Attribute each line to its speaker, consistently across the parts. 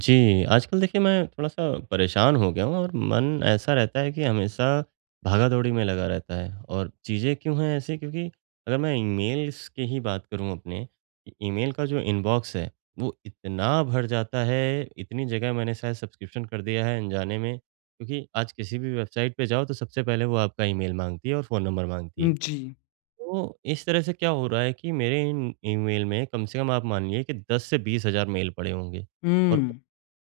Speaker 1: जी, आजकल देखिए मैं थोड़ा-सा परेशान हो गया हूँ और मन ऐसा रहता है कि हमेशा भागा-दौड़ी में लगा रहता है। और चीज़ें क्यों हैं ऐसी? क्योंकि अगर मैं ईमेल्स की ही बात करूँ अपने, कि ईमेल का जो इनबॉक्स है, वो इतना भर जाता है, इतनी जगह मैंने शायद सब्सक्रिप्शन कर दिया है अनजाने में, क्योंकि आज किसी भी वेबसाइट पे जाओ तो सबसे पहले वो आपका ईमेल माँगती है और फ़ोन नंबर माँगती है।
Speaker 2: जी।
Speaker 1: तो इस तरह से क्या हो रहा है कि मेरे इन ईमेल में कम से कम आप मानिए कि 10 से 20 हज़ार मेल पड़े होंगे। और
Speaker 2: हुँ।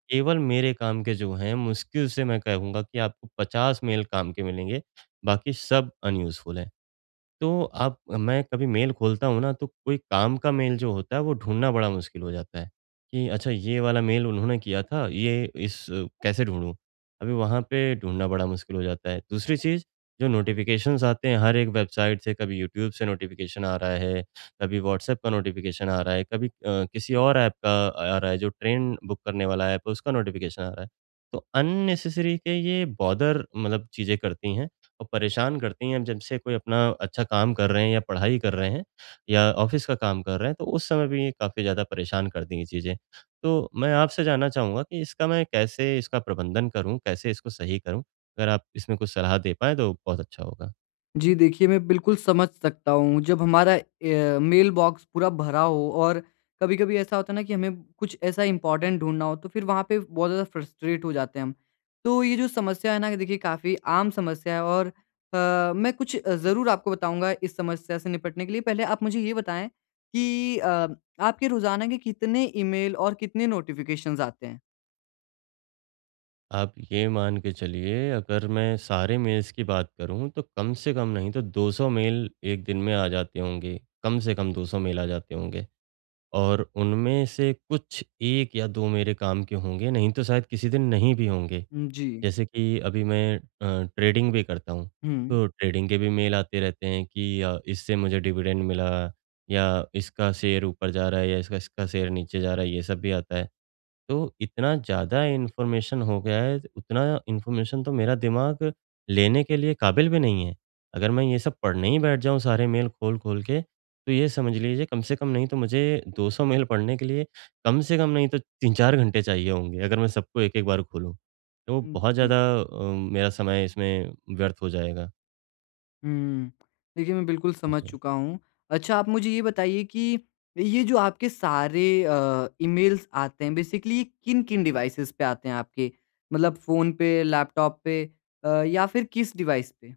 Speaker 1: केवल मेरे काम के जो हैं, मुश्किल से मैं कहूँगा कि आपको 50 मेल काम के मिलेंगे, बाकी सब अनयूज़फुल हैं। तो आप, मैं कभी मेल खोलता हूँ ना तो कोई काम का मेल जो होता है वो ढूँढना बड़ा मुश्किल हो जाता है कि अच्छा, ये वाला मेल उन्होंने किया था, ये इस कैसे ढूँढूँ? अभी वहाँ पे ढूँढना बड़ा मुश्किल हो जाता है। दूसरी चीज़, जो नोटिफ़िकेशंस आते हैं हर एक वेबसाइट से, कभी यूट्यूब से नोटिफ़िकेशन आ रहा है, कभी व्हाट्सएप का नोटिफ़िकेशन आ रहा है, कभी किसी और ऐप का आ रहा है, जो ट्रेन बुक करने वाला ऐप है उसका नोटिफ़िकेशन आ रहा है। तो अननेसेसरी के ये बॉदर मतलब चीज़ें करती हैं और परेशान करती हैं। अब जब से कोई अपना अच्छा काम कर रहे हैं या पढ़ाई कर रहे हैं या ऑफ़िस का काम कर रहे हैं, तो उस समय भी ये काफ़ी ज़्यादा परेशान कर दी ये चीज़ें। तो मैं आपसे जानना चाहूँगा कि इसका मैं कैसे इसका प्रबंधन करूँ? कैसे इसको सही करूँ? अगर आप इसमें कुछ सलाह दे पाएँ तो बहुत अच्छा होगा।
Speaker 2: जी, देखिए मैं बिल्कुल समझ सकता हूँ जब हमारा मेल बॉक्स पूरा भरा हो और कभी-कभी ऐसा होता है ना कि हमें कुछ ऐसा इम्पोर्टेंट ढूँढना हो तो फिर वहाँ पे बहुत ज़्यादा फ्रस्ट्रेट हो जाते हैं हम। तो ये जो समस्या है ना देखिए काफ़ी आम समस्या है और मैं कुछ ज़रूर आपको बताऊँगा इस समस्या से निपटने के लिए। पहले आप मुझे ये बताएँ कि आपके रोज़ाना के कितने ईमेल और कितने नोटिफ़िकेशंस आते हैं?
Speaker 1: आप ये मान के चलिए, अगर मैं सारे मेल्स की बात करूँ तो कम से कम नहीं तो 200 मेल 1 दिन में आ जाते होंगे। कम से कम 200 मेल आ जाते होंगे। और उनमें से कुछ 1 या 2 मेरे काम के होंगे, नहीं तो शायद किसी दिन नहीं भी होंगे।
Speaker 2: जी।
Speaker 1: जैसे कि अभी मैं ट्रेडिंग भी करता हूँ,
Speaker 2: हुँ।
Speaker 1: तो ट्रेडिंग के भी मेल आते रहते हैं कि इससे मुझे डिविडेंड मिला, या इसका शेयर ऊपर जा रहा है या इसका इसका शेयर नीचे जा रहा है, ये सब भी आता है। तो इतना ज़्यादा इन्फॉर्मेशन हो गया है, उतना इन्फॉर्मेशन तो मेरा दिमाग लेने के लिए काबिल भी नहीं है। अगर मैं ये सब पढ़ने ही बैठ जाऊँ सारे मेल खोल-खोल के, तो ये समझ लीजिए कम से कम नहीं तो मुझे 200 मेल पढ़ने के लिए कम से कम नहीं तो 3-4 घंटे चाहिए होंगे, अगर मैं सबको एक-एक बार खोलूँ। तो बहुत
Speaker 2: जी।
Speaker 1: ज़्यादा मेरा समय इसमें व्यर्थ हो जाएगा।
Speaker 2: हुँ। देखिए, मैं बिल्कुल समझ
Speaker 1: जी।
Speaker 2: चुका हूँ। अच्छा आप मुझे ये बताइए कि ये जो आपके सारे ईमेल्स आते हैं बेसिकली ये किन-किन डिवाइसेज़ पे आते हैं आपके? मतलब फ़ोन पे, लैपटॉप पे या फिर किस डिवाइस पे?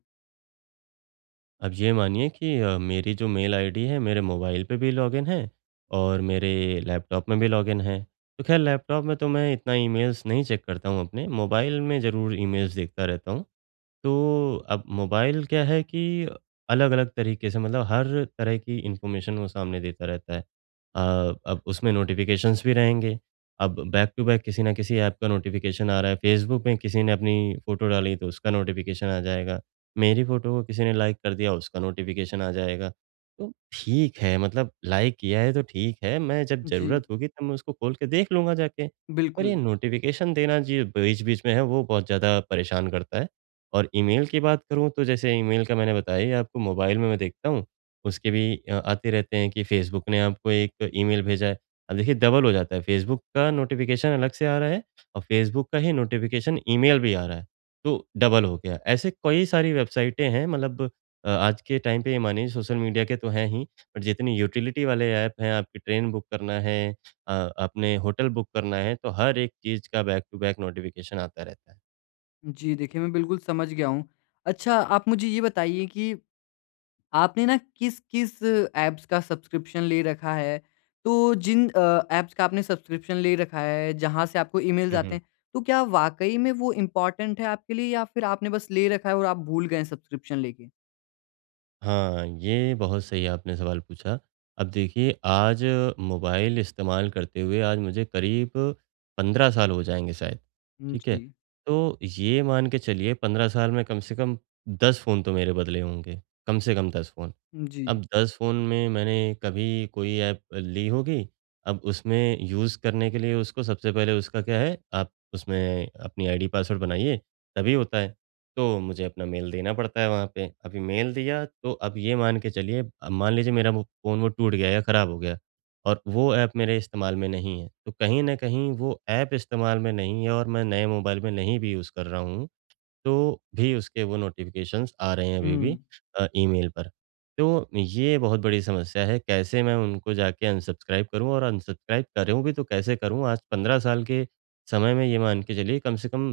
Speaker 1: अब ये मानिए कि मेरी जो मेल आईडी है, मेरे मोबाइल पे भी लॉगिन है और मेरे लैपटॉप में भी लॉगिन है। तो ख़ैर लैपटॉप में तो मैं इतना ईमेल्स नहीं चेक करता हूँ अपने, मोबाइल में ज़रूर ईमेल्स देखता रहता हूँ। तो अब मोबाइल क्या है कि अलग-अलग तरीके से, मतलब हर तरह की इन्फॉर्मेशन वो सामने देता रहता है। अ, अब उसमें नोटिफ़िकेशंस भी रहेंगे। अब बैक टू बैक किसी न किसी ऐप का नोटिफ़िकेशन आ रहा है। फ़ेसबुक में किसी ने अपनी फ़ोटो डाली तो उसका नोटिफ़िकेशन आ जाएगा। मेरी फ़ोटो को किसी ने लाइक कर दिया, उसका नोटिफ़िकेशन आ जाएगा। तो ठीक है, मतलब लाइक किया है तो ठीक है, मैं जब
Speaker 2: जी,
Speaker 1: ज़रूरत होगी तब मैं उसको खोल के देख लूँगा जाके। पर ये
Speaker 2: बिल्कुल।
Speaker 1: नोटिफ़िकेशन देना जी बीच-बीच में है, वो बहुत ज़्यादा परेशान करता है। और ईमेल की बात करूँ, तो जैसे ईमेल का मैंने बताया ही आपको, मोबाइल में मैं देखता हूँ, उसके भी आते रहते हैं कि फ़ेसबुक ने आपको एक ईमेल भेजा है। अब देखिए डबल हो जाता है, फ़ेसबुक का नोटिफ़िकेशन अलग से आ रहा है और फ़ेसबुक का ही नोटिफ़िकेशन ईमेल भी आ रहा है, तो डबल हो गया। ऐसे कई सारी वेबसाइटें हैं, मतलब आज के टाइम पे ये मानिए, सोशल मीडिया के तो हैं ही, पर जितनी यूटिलिटी वाले ऐप हैं, आपकी ट्रेन बुक करना है अपने होटल बुक करना है, तो हर एक चीज़ का बैक टू बैक नोटिफ़िकेशन आता रहता है।
Speaker 2: जी, देखिए मैं बिल्कुल समझ गया हूँ। अच्छा आप मुझे ये बताइए कि आपने ना किस-किस ऐप्स का सब्सक्रिप्शन ले रखा है? तो जिन ऐप्स का आपने सब्सक्रिप्शन ले रखा है, जहाँ से आपको ईमेल्स
Speaker 1: हुँ,
Speaker 2: आते
Speaker 1: हुँ।
Speaker 2: हैं, तो क्या वाक़ई में वो इम्पोर्टेंट है आपके लिए या फिर आपने बस ले रखा है और आप भूल गए हैं सब्सक्रिप्शन लेके?
Speaker 1: हाँ, ये बहुत सही आपने सवाल पूछा। अब देखिए, आज मोबाइल इस्तेमाल करते हुए आज मुझे करीब 15 साल हो जाएँगे शायद, ठीक है?
Speaker 2: जी,
Speaker 1: तो ये मान के चलिए 15 साल में कम से कम 10 फ़ोन तो मेरे बदले होंगे, कम से कम 10 फ़ोन।
Speaker 2: जी।
Speaker 1: अब 10 फ़ोन में मैंने कभी कोई ऐप ली होगी, अब उसमें यूज़ करने के लिए उसको सबसे पहले उसका क्या है, आप उसमें अपनी आईडी पासवर्ड बनाइए, तभी होता है। तो मुझे अपना मेल देना पड़ता है वहाँ पे। अभी मेल दिया, तो अब ये मान के चलिए, अब मान लीजिए मेरा वो फ़ोन वो टूट गया या ख़राब हो गया और वो ऐप मेरे इस्तेमाल में नहीं है, तो कहीं न कहीं वो ऐप इस्तेमाल में नहीं है और मैं नए मोबाइल में नहीं भी यूज़ कर रहा हूँ, तो भी उसके वो नोटिफ़िकेशंस आ रहे हैं अभी भी
Speaker 2: हुँ,
Speaker 1: ईमेल पर। तो ये बहुत बड़ी समस्या है, कैसे मैं उनको जाके अनसब्सक्राइब करूँ? और अनसब्सक्राइब करूँ भी तो कैसे करूँ? आज 15 साल के समय में ये मान के चलिए कम से कम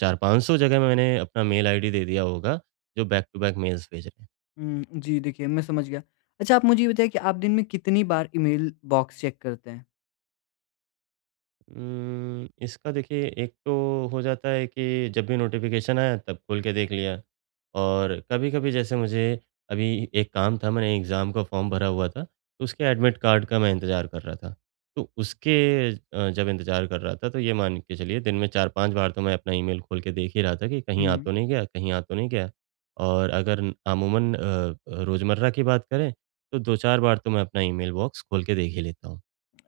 Speaker 1: 4-500 जगह मैंने अपना मेल आईडी दे दिया होगा, जो बैक टू बैक मेल्स भेज रहे हैं।
Speaker 2: हुँ, जी देखिए मैं समझ गया। अच्छा आप मुझे ये बताइए कि आप दिन में कितनी बार ईमेल बॉक्स चेक करते हैं?
Speaker 1: इसका देखिए, एक तो हो जाता है कि जब भी नोटिफ़िकेशन आया तब खोल के देख लिया। और कभी-कभी जैसे मुझे अभी एक काम था, मैंने एग्ज़ाम का फॉर्म भरा हुआ था, तो उसके एडमिट कार्ड का मैं इंतज़ार कर रहा था। तो उसके जब इंतज़ार कर रहा था, तो ये मान के चलिए दिन में 4-5 बार तो मैं अपना ईमेल खोल के देख ही रहा था कि कहीं
Speaker 2: हुँ।
Speaker 1: आ तो नहीं गया, कहीं आ तो नहीं गया। और अगर अमूमन रोज़मर्रा की बात करें, तो 2-4 बार तो मैं अपना ईमेल बॉक्स खोल के देख ही लेता हूँ।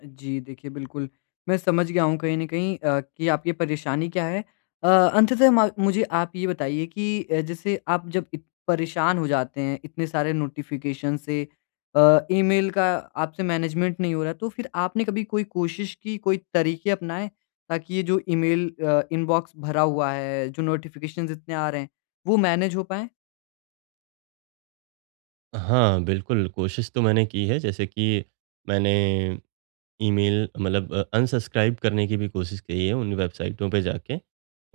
Speaker 2: जी, देखिए बिल्कुल, मैं समझ गया हूँ कहीं न कहीं कि आपकी परेशानी क्या है। अंततः म मुझे आप ये बताइए कि जैसे आप जब इत परेशान हो जाते हैं इतने सारे नोटिफ़िकेशन से ईमेल का आपसे मैनेजमेंट नहीं हो रहा है, तो फिर आपने कभी कोई कोशिश की, कोई तरीके अपनाए ताकि ये जो ईमेल इनबॉक्स भरा हुआ है, जो नोटिफ़िकेशंस इतने आ रहे हैं, वो मैनेज हो पाएँ?
Speaker 1: हाँ, बिल्कुल, कोशिश तो मैंने की है, जैसे कि मैंने ईमेल मतलब अनसब्सक्राइब करने की भी कोशिश की है उन वेबसाइटों पे जाके।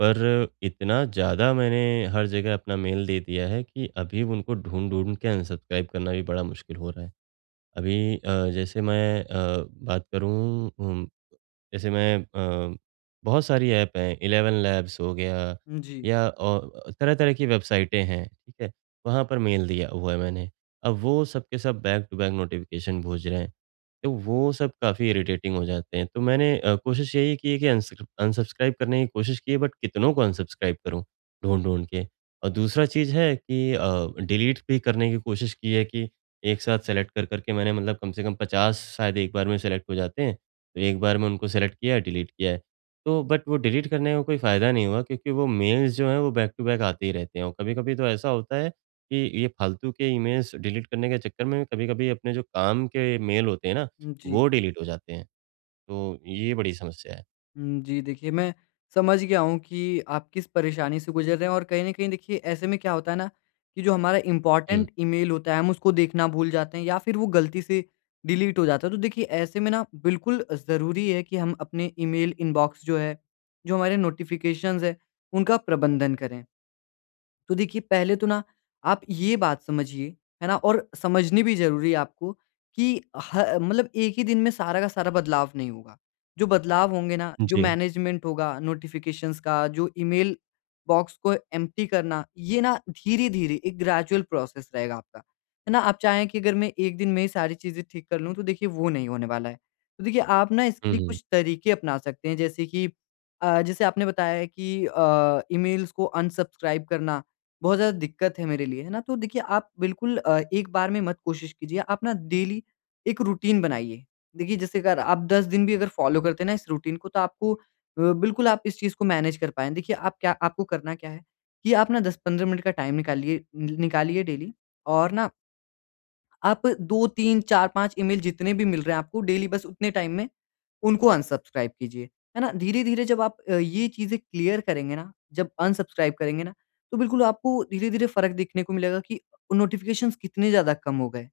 Speaker 1: पर इतना ज़्यादा मैंने हर जगह अपना मेल दे दिया है कि अभी उनको ढूँढ-ढूँढ के अनसब्सक्राइब करना भी बड़ा मुश्किल हो रहा है। अभी जैसे मैं बात करूँ जैसे मैं बहुत सारी ऐप हैं, 11 लैब्स हो गया
Speaker 2: जी,
Speaker 1: या औ तरह-तरह की वेबसाइटें हैं, ठीक है? वहाँ पर मेल दिया हुआ है मैंने। अब वो सब के सब बैक टू बैक नोटिफ़िकेशन भेज रहे हैं, तो वो सब काफ़ी इरिटेटिंग हो जाते हैं। तो मैंने कोशिश यही की है कि अनसब्सक्राइब करने की कोशिश की है, बट कितनों को अनसब्सक्राइब करूँ ढूँढ-ढूँढ के। और दूसरा चीज़ है कि डिलीट भी करने की कोशिश की है कि एक साथ सेलेक्ट कर के मैंने, मतलब कम से कम 50 शायद एक बार में सेलेक्ट हो जाते हैं, तो एक बार में उनको सेलेक्ट किया, है, डिलीट किया है। तो बट वो डिलीट करने का कोई फ़ायदा नहीं हुआ क्योंकि वो मेल्स जो हैं वो बैक टू बैक आते ही रहते हैं, और कभी-कभी तो ऐसा होता है कि ये फ़ालतू के ईमेल्स डिलीट करने के चक्कर में कभी-कभी अपने जो काम के मेल होते हैं ना,
Speaker 2: जी।
Speaker 1: वो डिलीट हो जाते हैं। तो ये बड़ी समस्या है।
Speaker 2: हुँ, जी, देखिए मैं समझ गया हूँ कि आप किस परेशानी से गुज़र रहे हैं और कहीं न कहीं देखिए ऐसे में क्या होता है ना कि जो हमारा
Speaker 1: हुँ,
Speaker 2: इम्पोर्टेंट ईमेल होता है हम उसको देखना भूल जाते हैं या फिर वो गलती से डिलीट हो जाता है। तो देखिए ऐसे में ना बिल्कुल ज़रूरी है कि हम अपने ईमेल इनबॉक्स जो है, जो हमारे नोटिफ़िकेशंस हैं, उनका प्रबंधन करें। तो देखिए पहले तो ना आप ये बात समझिए, है ना? और समझनी भी ज़रूरी है आपको कि ह मतलब एक ही दिन में सारा का सारा बदलाव नहीं होगा। जो बदलाव होंगे ना, जो
Speaker 1: जी।
Speaker 2: मैनेजमेंट होगा, नोटिफ़िकेशंस का, जो ईमेल बॉक्स को एम्प्टी करना, ये ना धीरे-धीरे एक ग्रेजुअल प्रोसेस रहेगा आपका। है ना? आप चाहें कि अगर मैं एक दिन में ही सारी चीज़ें ठीक कर लूँ, तो देखिए वो नहीं होने वाला है। तो देखिए आप ना इसके
Speaker 1: हुँ,
Speaker 2: लिए
Speaker 1: हुँ।
Speaker 2: कुछ तरीके अपना सकते हैं जैसे कि जैसे आपने बताया है कि ईमेल्स को अनसब्सक्राइब करना बहुत ज़्यादा दिक्कत है मेरे लिए, है ना? तो देखिए आप बिल्कुल एक बार में मत कोशिश कीजिए, आप ना डेली एक रूटीन बनाइए। देखिए जैसे अगर आप 10 दिन भी अगर फ़ॉलो करते हैं ना इस रूटीन को तो आपको बिल्कुल आप इस चीज़ को मैनेज कर पाएँ। देखिए आप क्या आपको करना क्या है कि आप ना 10-15 मिनट का टाइम निकालिए नि निकालिए डेली और ना आप 2, 3, 4, 5 ईमेल जितने भी मिल रहे हैं आपको डेली बस उतने टाइम में उनको अनसब्सक्राइब कीजिए, है ना? धीरे-धीरे जब आप ये चीज़ें क्लियर करेंगे ना, जब अनसब्सक्राइब करेंगे ना, तो बिल्कुल आपको धीरे-धीरे फ़र्क दिखने को मिलेगा कि नोटिफ़िकेशंस कितने ज़्यादा कम हो गए,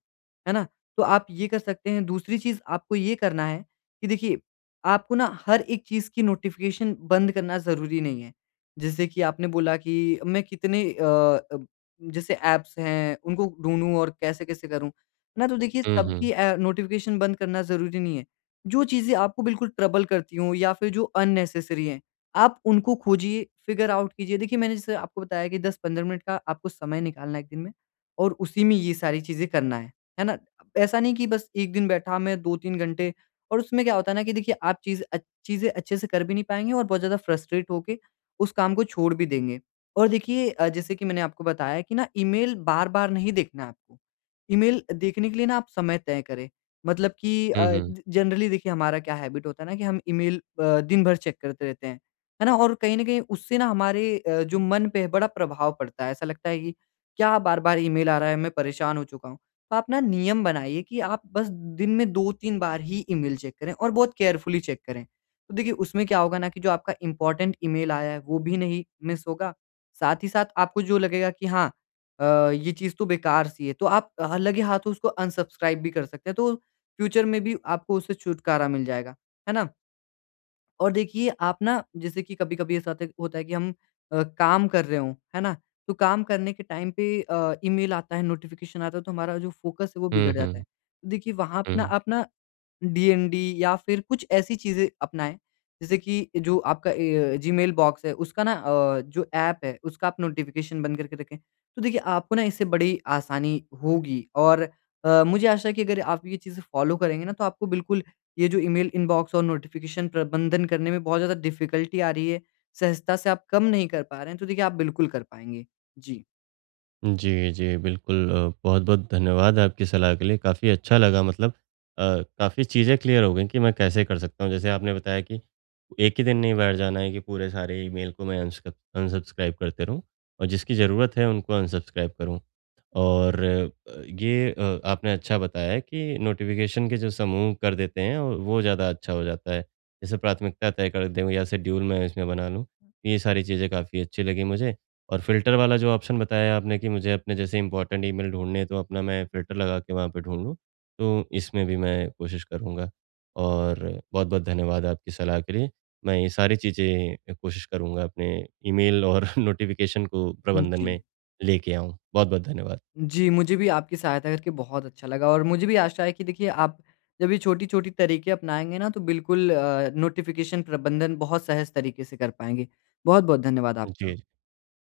Speaker 2: है ना? तो आप ये कर सकते हैं। दूसरी चीज़ आपको ये करना है कि देखिए, आपको ना हर एक चीज़ की नोटिफ़िकेशन बंद करना ज़रूरी नहीं है। जैसे कि आपने बोला कि मैं कितने अ, जैसे ऐप्स हैं, उनको ढूँढूँ और कैसे-कैसे करूँ, है ना? तो देखिए
Speaker 1: हुँ,
Speaker 2: सबकी
Speaker 1: हुँ।
Speaker 2: नोटिफ़िकेशन बंद करना ज़रूरी नहीं है। जो चीज़ें आपको बिल्कुल ट्रबल करती हों या फिर जो अननेसेसरी हैं, आप उनको खोजिए, फिगर आउट कीजिए। देखिए, मैंने जैसे आपको बताया कि 10-15 मिनट का आपको समय निकालना है 1 दिन में और उसी में ये सारी चीज़ें करना है ना? ऐसा नहीं कि बस 1 दिन बैठा मैं 2-3 घंटे और उसमें क्या होता है ना कि देखिए आप चीज़ें अच्छे से कर भी नहीं पाएँगे और बहुत ज़्यादा फ्रस्ट्रेट होके उस काम को छोड़ भी देंगे। और देखिए जैसे कि मैंने आपको बताया कि ना ईमेल बार-बार नहीं देखना है आपको। ईमेल देखने के लिए ना आप समय तय करें। मतलब कि अ,
Speaker 1: हुँ, हुँ।
Speaker 2: ज जनरली देखिए हमारा क्या हैबिट होता है ना कि हम ईमेल दिन भर चेक करते रहते हैं, है ना? और कहीं न कहीं उससे ना हमारे जो मन पे है बड़ा प्रभाव पड़ता है। ऐसा लगता है कि क्या बार-बार ईमेल आ रहा है, मैं परेशान हो चुका हूँ। तो आप ना नियम बनाइए कि आप बस दिन में 2-3 बार ही ईमेल चेक करें और बहुत केयरफुली चेक करें। तो देखिए उसमें क्या होगा ना कि जो आपका इम्पोर्टेंट ईमेल आया है वो भी नहीं मिस होगा, साथ ही साथ आपको जो लगेगा कि हाँ ये चीज़ तो बेकार सी है, तो आप लगे हाथों उसको अनसब्सक्राइब भी कर सकते हैं। तो फ्यूचर में भी आपको उससे छुटकारा मिल जाएगा, है ना? और देखिए आप ना जैसे कि कभी-कभी ऐसा होता है कि हम काम कर रहे हों, है ना? तो काम करने के टाइम पे ईमेल आता है, नोटिफ़िकेशन आता है तो हमारा जो फ़ोकस है वो
Speaker 1: हुँ,
Speaker 2: बिगड़ जाता है।
Speaker 1: हुँ।
Speaker 2: तो देखिए वहाँ पे ना
Speaker 1: हुँ।
Speaker 2: आप ना डीएनडी या फिर कुछ ऐसी चीज़ें अपनाएँ, जैसे कि जो आपका जीमेल बॉक्स है, उसका ना जो ऐप है, उसका आप नोटिफ़िकेशन बंद करके रखें। तो देखिए, आपको ना इससे बड़ी आसानी होगी और मुझे आशा है कि अगर आप ये चीज़ें फ़ॉलो करेंगे ना, तो आपको बिल्कुल ये जो ईमेल इनबॉक्स और नोटिफ़िकेशन प्रबंधन करने में बहुत ज़्यादा डिफ़िकल्टी आ रही है, सहजता से आप कम नहीं कर पा रहे हैं, तो देखिए, आप बिल्कुल कर पाएँगे। जी।
Speaker 1: जी, जी, बिल्कुल बहुत-बहुत धन्यवाद आपकी सलाह के लिए। काफ़ी अच्छा लगा, मतलब अ, काफ़ी चीज़ें क्लियर हो गई कि मैं कैसे कर सकता हूँ। जैसे आपने बताया कि एक ही दिन नहीं बैठ जाना है कि पूरे सारे ईमेल को मैं अनस्क अनसब्सक्राइब करते रहूँ और जिसकी ज़रूरत है उनको अनसब्सक्राइब करूँ। और ये आपने अच्छा बताया है कि नोटिफ़िकेशन के जो समूह कर देते हैं और वो ज़्यादा अच्छा हो जाता है। जैसे प्राथमिकता तय कर दूँ या शेड्यूल मैं इसमें बना लूँ। ये सारी चीज़ें काफ़ी अच्छी लगी मुझे, और फ़िल्टर वाला जो ऑप्शन बताया आपने कि मुझे अपने जैसे इम्पोर्टेंट ईमेल ढूँढने हैं तो अपना मैं फ़िल्टर लगा के वहाँ पे ढूँढ लूँ। तो इसमें भी मैं कोशिश करूँगा और बहुत-बहुत धन्यवाद आपकी सलाह के लिए। मैं ये सारी चीज़ें कोशिश करूँगा अपने ईमेल और नोटिफ़िकेशन को
Speaker 2: हुँ,
Speaker 1: प्रबंधन
Speaker 2: जी।
Speaker 1: में लेके आऊँ। बहुत-बहुत धन्यवाद।
Speaker 2: जी, मुझे भी आपकी सहायता करके बहुत अच्छा लगा और मुझे भी आशा है कि देखिए आप जब ये छोटी-छोटी तरीके अपनाएँगे ना तो बिल्कुल नोटिफ़िकेशन प्रबंधन बहुत सहज तरीके से कर पाएँगे। बहुत-बहुत धन्यवाद आपका।
Speaker 1: जी,